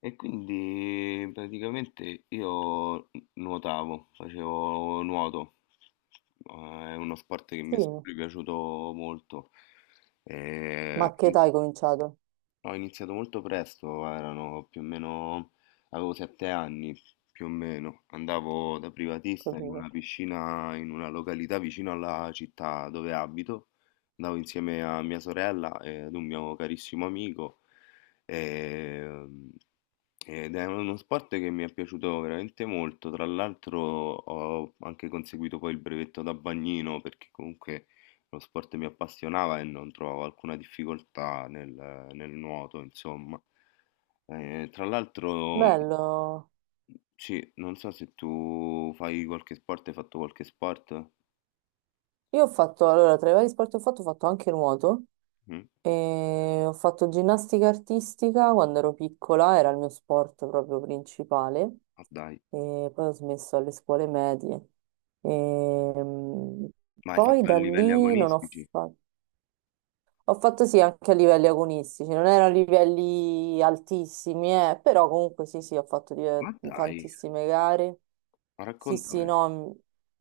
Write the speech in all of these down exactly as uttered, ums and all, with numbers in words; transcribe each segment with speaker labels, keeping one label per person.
Speaker 1: E quindi praticamente io nuotavo, facevo nuoto, Eh, è uno sport che
Speaker 2: Sì,
Speaker 1: mi è sempre piaciuto molto. Eh,
Speaker 2: ma che età hai cominciato?
Speaker 1: Ho iniziato molto presto, erano più o meno, avevo sette anni più o meno, andavo da privatista in
Speaker 2: Capito.
Speaker 1: una piscina in una località vicino alla città dove abito, andavo insieme a mia sorella e ad un mio carissimo amico e- ed è uno sport che mi è piaciuto veramente molto, tra l'altro ho anche conseguito poi il brevetto da bagnino, perché comunque lo sport mi appassionava e non trovavo alcuna difficoltà nel, nel nuoto, insomma. Eh, tra l'altro,
Speaker 2: Bello.
Speaker 1: sì, non so se tu fai qualche sport, hai fatto qualche sport?
Speaker 2: Io ho fatto, allora, tra i vari sport che ho fatto, ho fatto anche nuoto
Speaker 1: Mm?
Speaker 2: e ho fatto ginnastica artistica quando ero piccola, era il mio sport proprio principale
Speaker 1: Ma dai,
Speaker 2: e poi ho smesso alle scuole medie. E, mm,
Speaker 1: ma hai
Speaker 2: poi
Speaker 1: fatto a
Speaker 2: da
Speaker 1: livelli
Speaker 2: lì non ho
Speaker 1: agonistici?
Speaker 2: fatto... Ho fatto sì anche a livelli agonistici, non erano livelli altissimi, eh, però comunque sì, sì, ho fatto
Speaker 1: Ma
Speaker 2: di-
Speaker 1: dai,
Speaker 2: tantissime gare.
Speaker 1: ma
Speaker 2: Sì, sì,
Speaker 1: raccontami,
Speaker 2: no, m-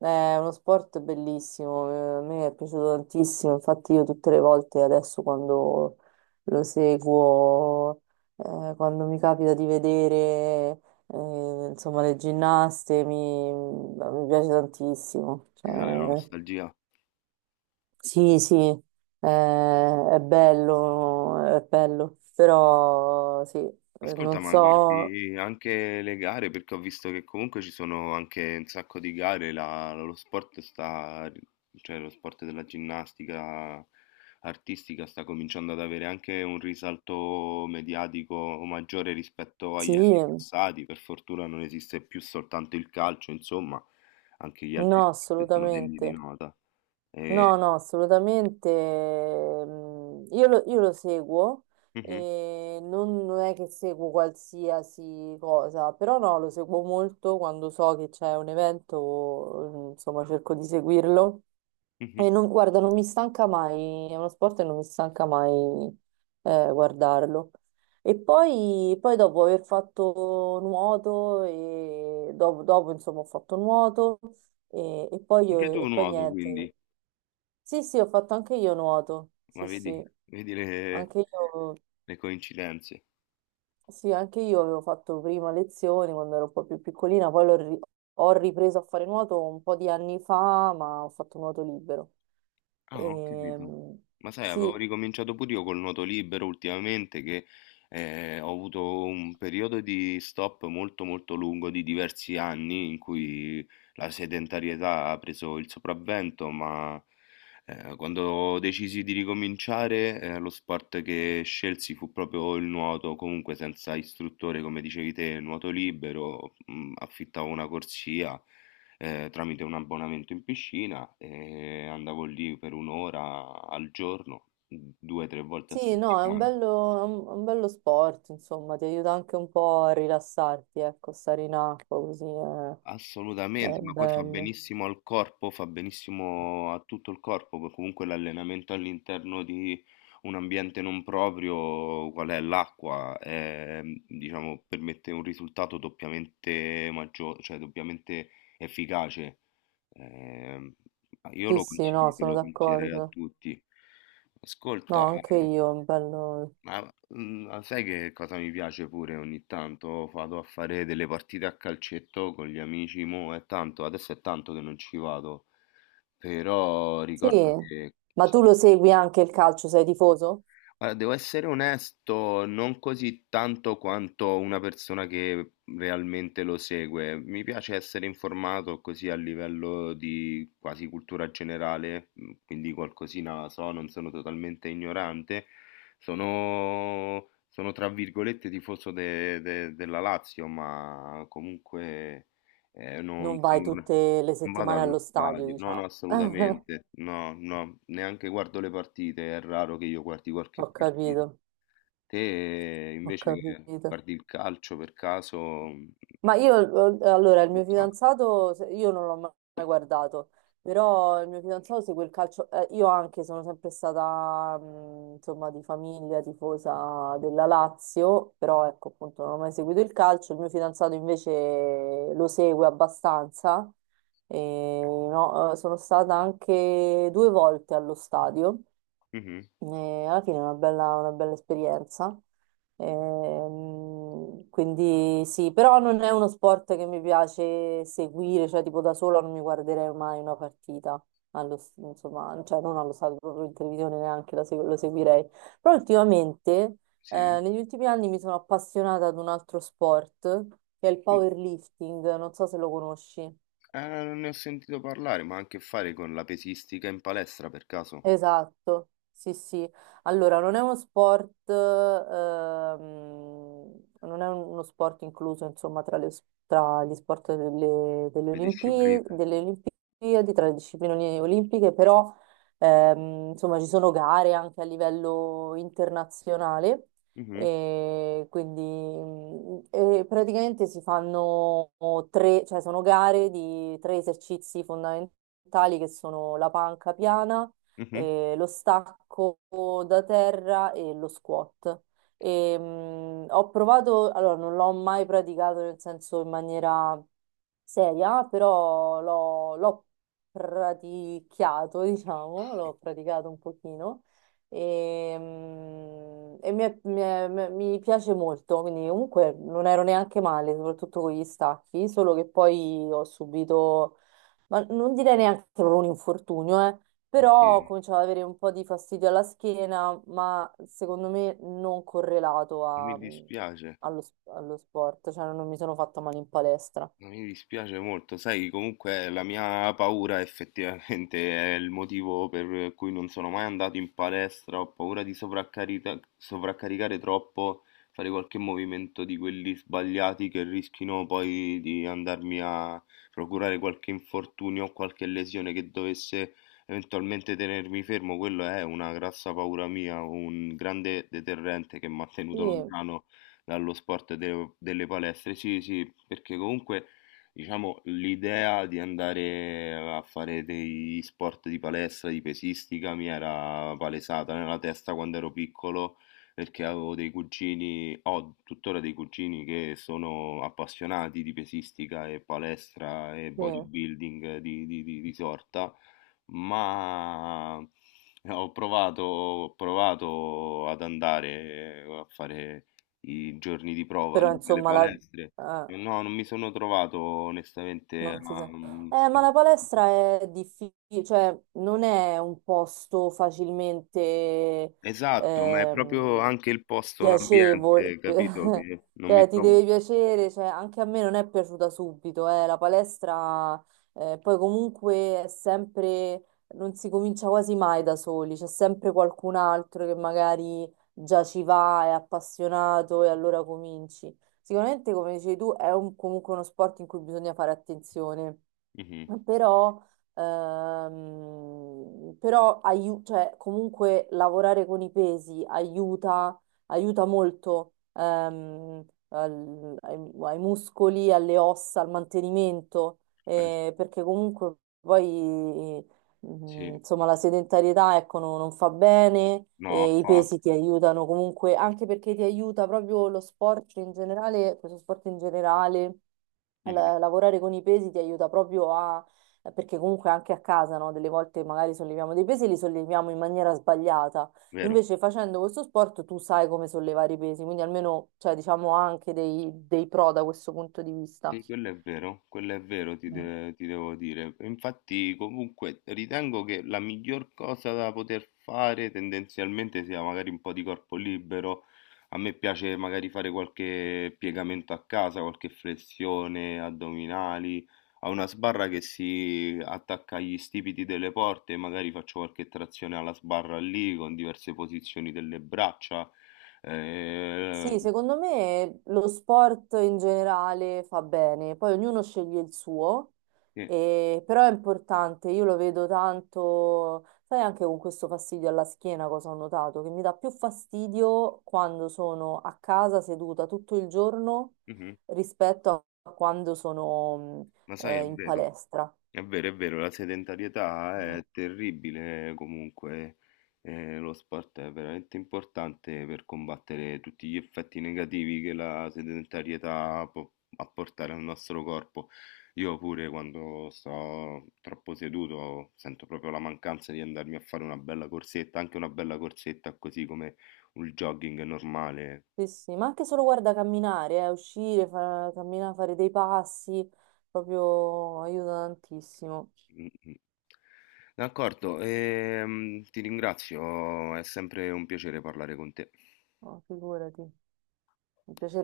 Speaker 2: è uno sport bellissimo, eh, a me è piaciuto tantissimo, infatti io tutte le volte adesso quando lo seguo, eh, quando mi capita di vedere, eh, insomma, le ginnaste, mi, mi piace tantissimo.
Speaker 1: ti
Speaker 2: Cioè,
Speaker 1: sale la nostalgia.
Speaker 2: sì, sì, eh, è bello, è bello, però sì, eh,
Speaker 1: Ascolta,
Speaker 2: non
Speaker 1: ma
Speaker 2: so,
Speaker 1: guardi anche le gare, perché ho visto che comunque ci sono anche un sacco di gare, la- lo sport sta, cioè lo sport della ginnastica artistica sta cominciando ad avere anche un risalto mediatico maggiore rispetto
Speaker 2: sì,
Speaker 1: agli anni passati, per fortuna non esiste più soltanto il calcio, insomma, anche gli altri
Speaker 2: no,
Speaker 1: sport sono degni di
Speaker 2: assolutamente,
Speaker 1: nota. E-
Speaker 2: no, no, assolutamente, mm, io lo, io lo seguo
Speaker 1: Mhm,
Speaker 2: e non, non è che seguo qualsiasi cosa, però no, lo seguo molto quando so che c'è un evento, mm, insomma, cerco di seguirlo.
Speaker 1: mhm.
Speaker 2: E non- guarda, non mi stanca mai, è uno sport e non mi stanca mai, eh, guardarlo. E poi, poi dopo aver fatto nuoto, e dopo, dopo, insomma ho fatto nuoto e, e poi,
Speaker 1: Anche
Speaker 2: io-
Speaker 1: tu
Speaker 2: e poi
Speaker 1: nuoto, quindi,
Speaker 2: niente. Sì, sì, ho fatto anche io nuoto,
Speaker 1: ma
Speaker 2: sì, sì,
Speaker 1: vedi, vedi le
Speaker 2: anche io
Speaker 1: le coincidenze.
Speaker 2: sì, anche io avevo fatto prima lezioni quando ero un po' più piccolina, poi l'ho ri- ho ripreso a fare nuoto un po' di anni fa, ma ho fatto nuoto libero.
Speaker 1: Ah, ho capito.
Speaker 2: Ehm,
Speaker 1: Ma sai, avevo
Speaker 2: sì,
Speaker 1: ricominciato pure io col nuoto libero ultimamente, che eh, ho avuto un periodo di stop molto molto lungo di diversi anni in cui la sedentarietà ha preso il sopravvento, ma eh, quando decisi di ricominciare, eh, lo sport che scelsi fu proprio il nuoto, comunque senza istruttore, come dicevi te, nuoto libero. Mm, affittavo una corsia eh, tramite un abbonamento in piscina e andavo lì per un'ora al giorno, due o tre volte a
Speaker 2: sì, no, è un
Speaker 1: settimana.
Speaker 2: bello, è un, è un bello sport, insomma, ti aiuta anche un po' a rilassarti, ecco, stare in acqua così è, è
Speaker 1: Assolutamente, ma poi fa
Speaker 2: bello.
Speaker 1: benissimo al corpo, fa benissimo a tutto il corpo, poi comunque l'allenamento all'interno di un ambiente non proprio, qual è l'acqua, ehm, diciamo, permette un risultato doppiamente maggiore, cioè doppiamente efficace. Ehm, io
Speaker 2: Sì,
Speaker 1: lo
Speaker 2: sì, no,
Speaker 1: consiglio,
Speaker 2: sono
Speaker 1: lo consiglierei a
Speaker 2: d'accordo.
Speaker 1: tutti. Ascolta,
Speaker 2: No, anche io, è un bello.
Speaker 1: ma mm, ah, sai che cosa mi piace pure ogni tanto? Vado a fare delle partite a calcetto con gli amici, mo è tanto, adesso è tanto che non ci vado, però
Speaker 2: Sì,
Speaker 1: ricordo che
Speaker 2: ma tu
Speaker 1: sì.
Speaker 2: lo segui anche il calcio, sei tifoso?
Speaker 1: Allora, devo essere onesto, non così tanto quanto una persona che realmente lo segue. Mi piace essere informato così a livello di quasi cultura generale, mh, quindi qualcosina la so, non sono totalmente ignorante. Sono, sono tra virgolette tifoso de- de- della Lazio, ma comunque eh, non
Speaker 2: Non vai
Speaker 1: sono una-
Speaker 2: tutte le
Speaker 1: non vado
Speaker 2: settimane allo
Speaker 1: allo
Speaker 2: stadio,
Speaker 1: stadio, no, no,
Speaker 2: diciamo.
Speaker 1: assolutamente, no, no, neanche guardo le partite, è raro che io guardi qualche
Speaker 2: Ho
Speaker 1: partita.
Speaker 2: capito,
Speaker 1: Te eh,
Speaker 2: ho
Speaker 1: invece che
Speaker 2: capito.
Speaker 1: guardi il calcio per caso... mh,
Speaker 2: Ma io, eh, allora, il mio
Speaker 1: cosa?
Speaker 2: fidanzato, se- io non l'ho ma- mai guardato, però il mio fidanzato segue il calcio, eh, io anche sono sempre stata, mh, insomma, di famiglia tifosa della Lazio, però ecco, appunto, non ho mai seguito il calcio, il mio fidanzato invece lo segue abbastanza, e, no, eh, sono stata anche due volte allo stadio.
Speaker 1: Mhm,
Speaker 2: E alla fine è una bella, una bella esperienza. Ehm, quindi sì, però non è uno sport che mi piace seguire, cioè tipo da sola non mi guarderei mai una partita, allo, insomma, cioè non allo stato proprio in televisione neanche la segu- lo seguirei. Però ultimamente,
Speaker 1: sì.
Speaker 2: eh, negli ultimi anni mi sono appassionata ad un altro sport che è il
Speaker 1: Mm,
Speaker 2: powerlifting, non so se lo conosci.
Speaker 1: eh, non ne ho sentito parlare, ma ha a che fare con la pesistica in palestra per caso?
Speaker 2: Esatto, sì, sì. Allora, non è uno sport, ehm, non è uno sport incluso, insomma, tra, le- tra gli sport delle, delle
Speaker 1: Le discipline?
Speaker 2: Olimpi- delle Olimpiadi, tra le discipline olimpiche, però, ehm, insomma, ci sono gare anche a livello internazionale
Speaker 1: Mhm,
Speaker 2: e quindi mm, e praticamente si fanno tre, cioè sono gare di tre esercizi fondamentali che sono la panca piana,
Speaker 1: mhm.
Speaker 2: eh, lo stacco da terra e lo squat. E, mh, ho provato, allora non l'ho mai praticato nel senso in maniera seria, però l'ho l'ho praticato, diciamo, l'ho praticato un pochino. E, mm, e mi, è- mi è- mi- mi piace molto, quindi comunque non ero neanche male, soprattutto con gli stacchi, solo che poi ho subito ma non direi neanche che non un infortunio, eh, però
Speaker 1: Oddio,
Speaker 2: cominciava ad avere un po' di fastidio alla schiena, ma secondo me non correlato
Speaker 1: mi
Speaker 2: a-
Speaker 1: dispiace.
Speaker 2: allo, sp- allo sport, cioè non mi sono fatta male in palestra.
Speaker 1: Ma mi dispiace molto, sai, comunque la mia paura effettivamente è il motivo per cui non sono mai andato in palestra, ho paura di sovraccarita- sovraccaricare troppo, fare qualche movimento di quelli sbagliati che rischino poi di andarmi a procurare qualche infortunio o qualche lesione che dovesse eventualmente tenermi fermo, quello è una grassa paura mia, un grande deterrente che mi ha tenuto
Speaker 2: Sì,
Speaker 1: lontano dallo sport de- delle palestre. Sì, sì, perché comunque diciamo, l'idea di andare a fare degli sport di palestra, di pesistica, mi era palesata nella testa quando ero piccolo, perché avevo dei cugini, ho tuttora dei cugini che sono appassionati di pesistica e palestra e
Speaker 2: sì,
Speaker 1: bodybuilding di, di- di- di sorta, ma eh, ho provato, ho provato ad andare a fare i giorni di prova
Speaker 2: però
Speaker 1: lì nelle
Speaker 2: insomma
Speaker 1: palestre.
Speaker 2: la, eh,
Speaker 1: No, non mi sono trovato onestamente.
Speaker 2: non si
Speaker 1: a-
Speaker 2: sa. Eh, ma la palestra è difficile, cioè non è un posto facilmente
Speaker 1: Esatto, ma è proprio
Speaker 2: ehm,
Speaker 1: anche il posto,
Speaker 2: piacevole,
Speaker 1: l'ambiente, capito? Che non
Speaker 2: cioè
Speaker 1: mi
Speaker 2: ti
Speaker 1: trovo.
Speaker 2: deve piacere, cioè, anche a me non è piaciuta subito, eh, la palestra, eh, poi comunque è sempre, non si comincia quasi mai da soli, c'è sempre qualcun altro che magari già ci va, è appassionato e allora cominci. Sicuramente, come dicevi tu, è un- comunque uno sport in cui bisogna fare attenzione
Speaker 1: Mhm.
Speaker 2: però, ehm, però aiu- cioè, comunque lavorare con i pesi aiuta, aiuta molto, ehm, al- ai, ai muscoli, alle ossa, al mantenimento,
Speaker 1: Eh,
Speaker 2: eh, perché comunque poi,
Speaker 1: sì, sì.
Speaker 2: mm, insomma, la sedentarietà, ecco, no- non fa bene
Speaker 1: No,
Speaker 2: e i pesi ti
Speaker 1: affatto.
Speaker 2: aiutano comunque, anche perché ti aiuta proprio lo sport in generale, questo sport in generale, la-
Speaker 1: Mhm.
Speaker 2: lavorare con i pesi ti aiuta proprio a, perché comunque anche a casa, no? Delle volte magari solleviamo dei pesi e li solleviamo in maniera sbagliata.
Speaker 1: Vero.
Speaker 2: Invece facendo questo sport tu sai come sollevare i pesi, quindi almeno, cioè, diciamo, ha anche dei, dei pro da questo punto di vista.
Speaker 1: Sì, quello è vero, quello è vero, ti, de- ti devo dire. Infatti, comunque, ritengo che la miglior cosa da poter fare tendenzialmente sia magari un po' di corpo libero. A me piace magari fare qualche piegamento a casa, qualche flessione, addominali. Ho una sbarra che si attacca agli stipiti delle porte, magari faccio qualche trazione alla sbarra lì con diverse posizioni delle braccia. Eh,
Speaker 2: Sì, secondo me lo sport in generale fa bene, poi ognuno sceglie il suo,
Speaker 1: sì,
Speaker 2: e- però è importante, io lo vedo tanto, sai anche con questo fastidio alla schiena cosa ho notato, che mi dà più fastidio quando sono a casa seduta tutto il giorno
Speaker 1: mhm.
Speaker 2: rispetto a quando sono
Speaker 1: Ma
Speaker 2: mh,
Speaker 1: sai,
Speaker 2: eh,
Speaker 1: è
Speaker 2: in
Speaker 1: vero.
Speaker 2: palestra.
Speaker 1: È vero, è vero, la sedentarietà
Speaker 2: Mm,
Speaker 1: è terribile, comunque eh, lo sport è veramente importante per combattere tutti gli effetti negativi che la sedentarietà può apportare al nostro corpo. Io pure quando sto troppo seduto sento proprio la mancanza di andarmi a fare una bella corsetta, anche una bella corsetta così come un jogging normale.
Speaker 2: sì, sì, ma anche solo guarda camminare, eh, uscire, fa- camminare, fare dei passi, proprio aiuta tantissimo.
Speaker 1: Mm, mm. D'accordo, ehm, ti ringrazio, è sempre un piacere parlare con te.
Speaker 2: Oh, figurati, mi piacerebbe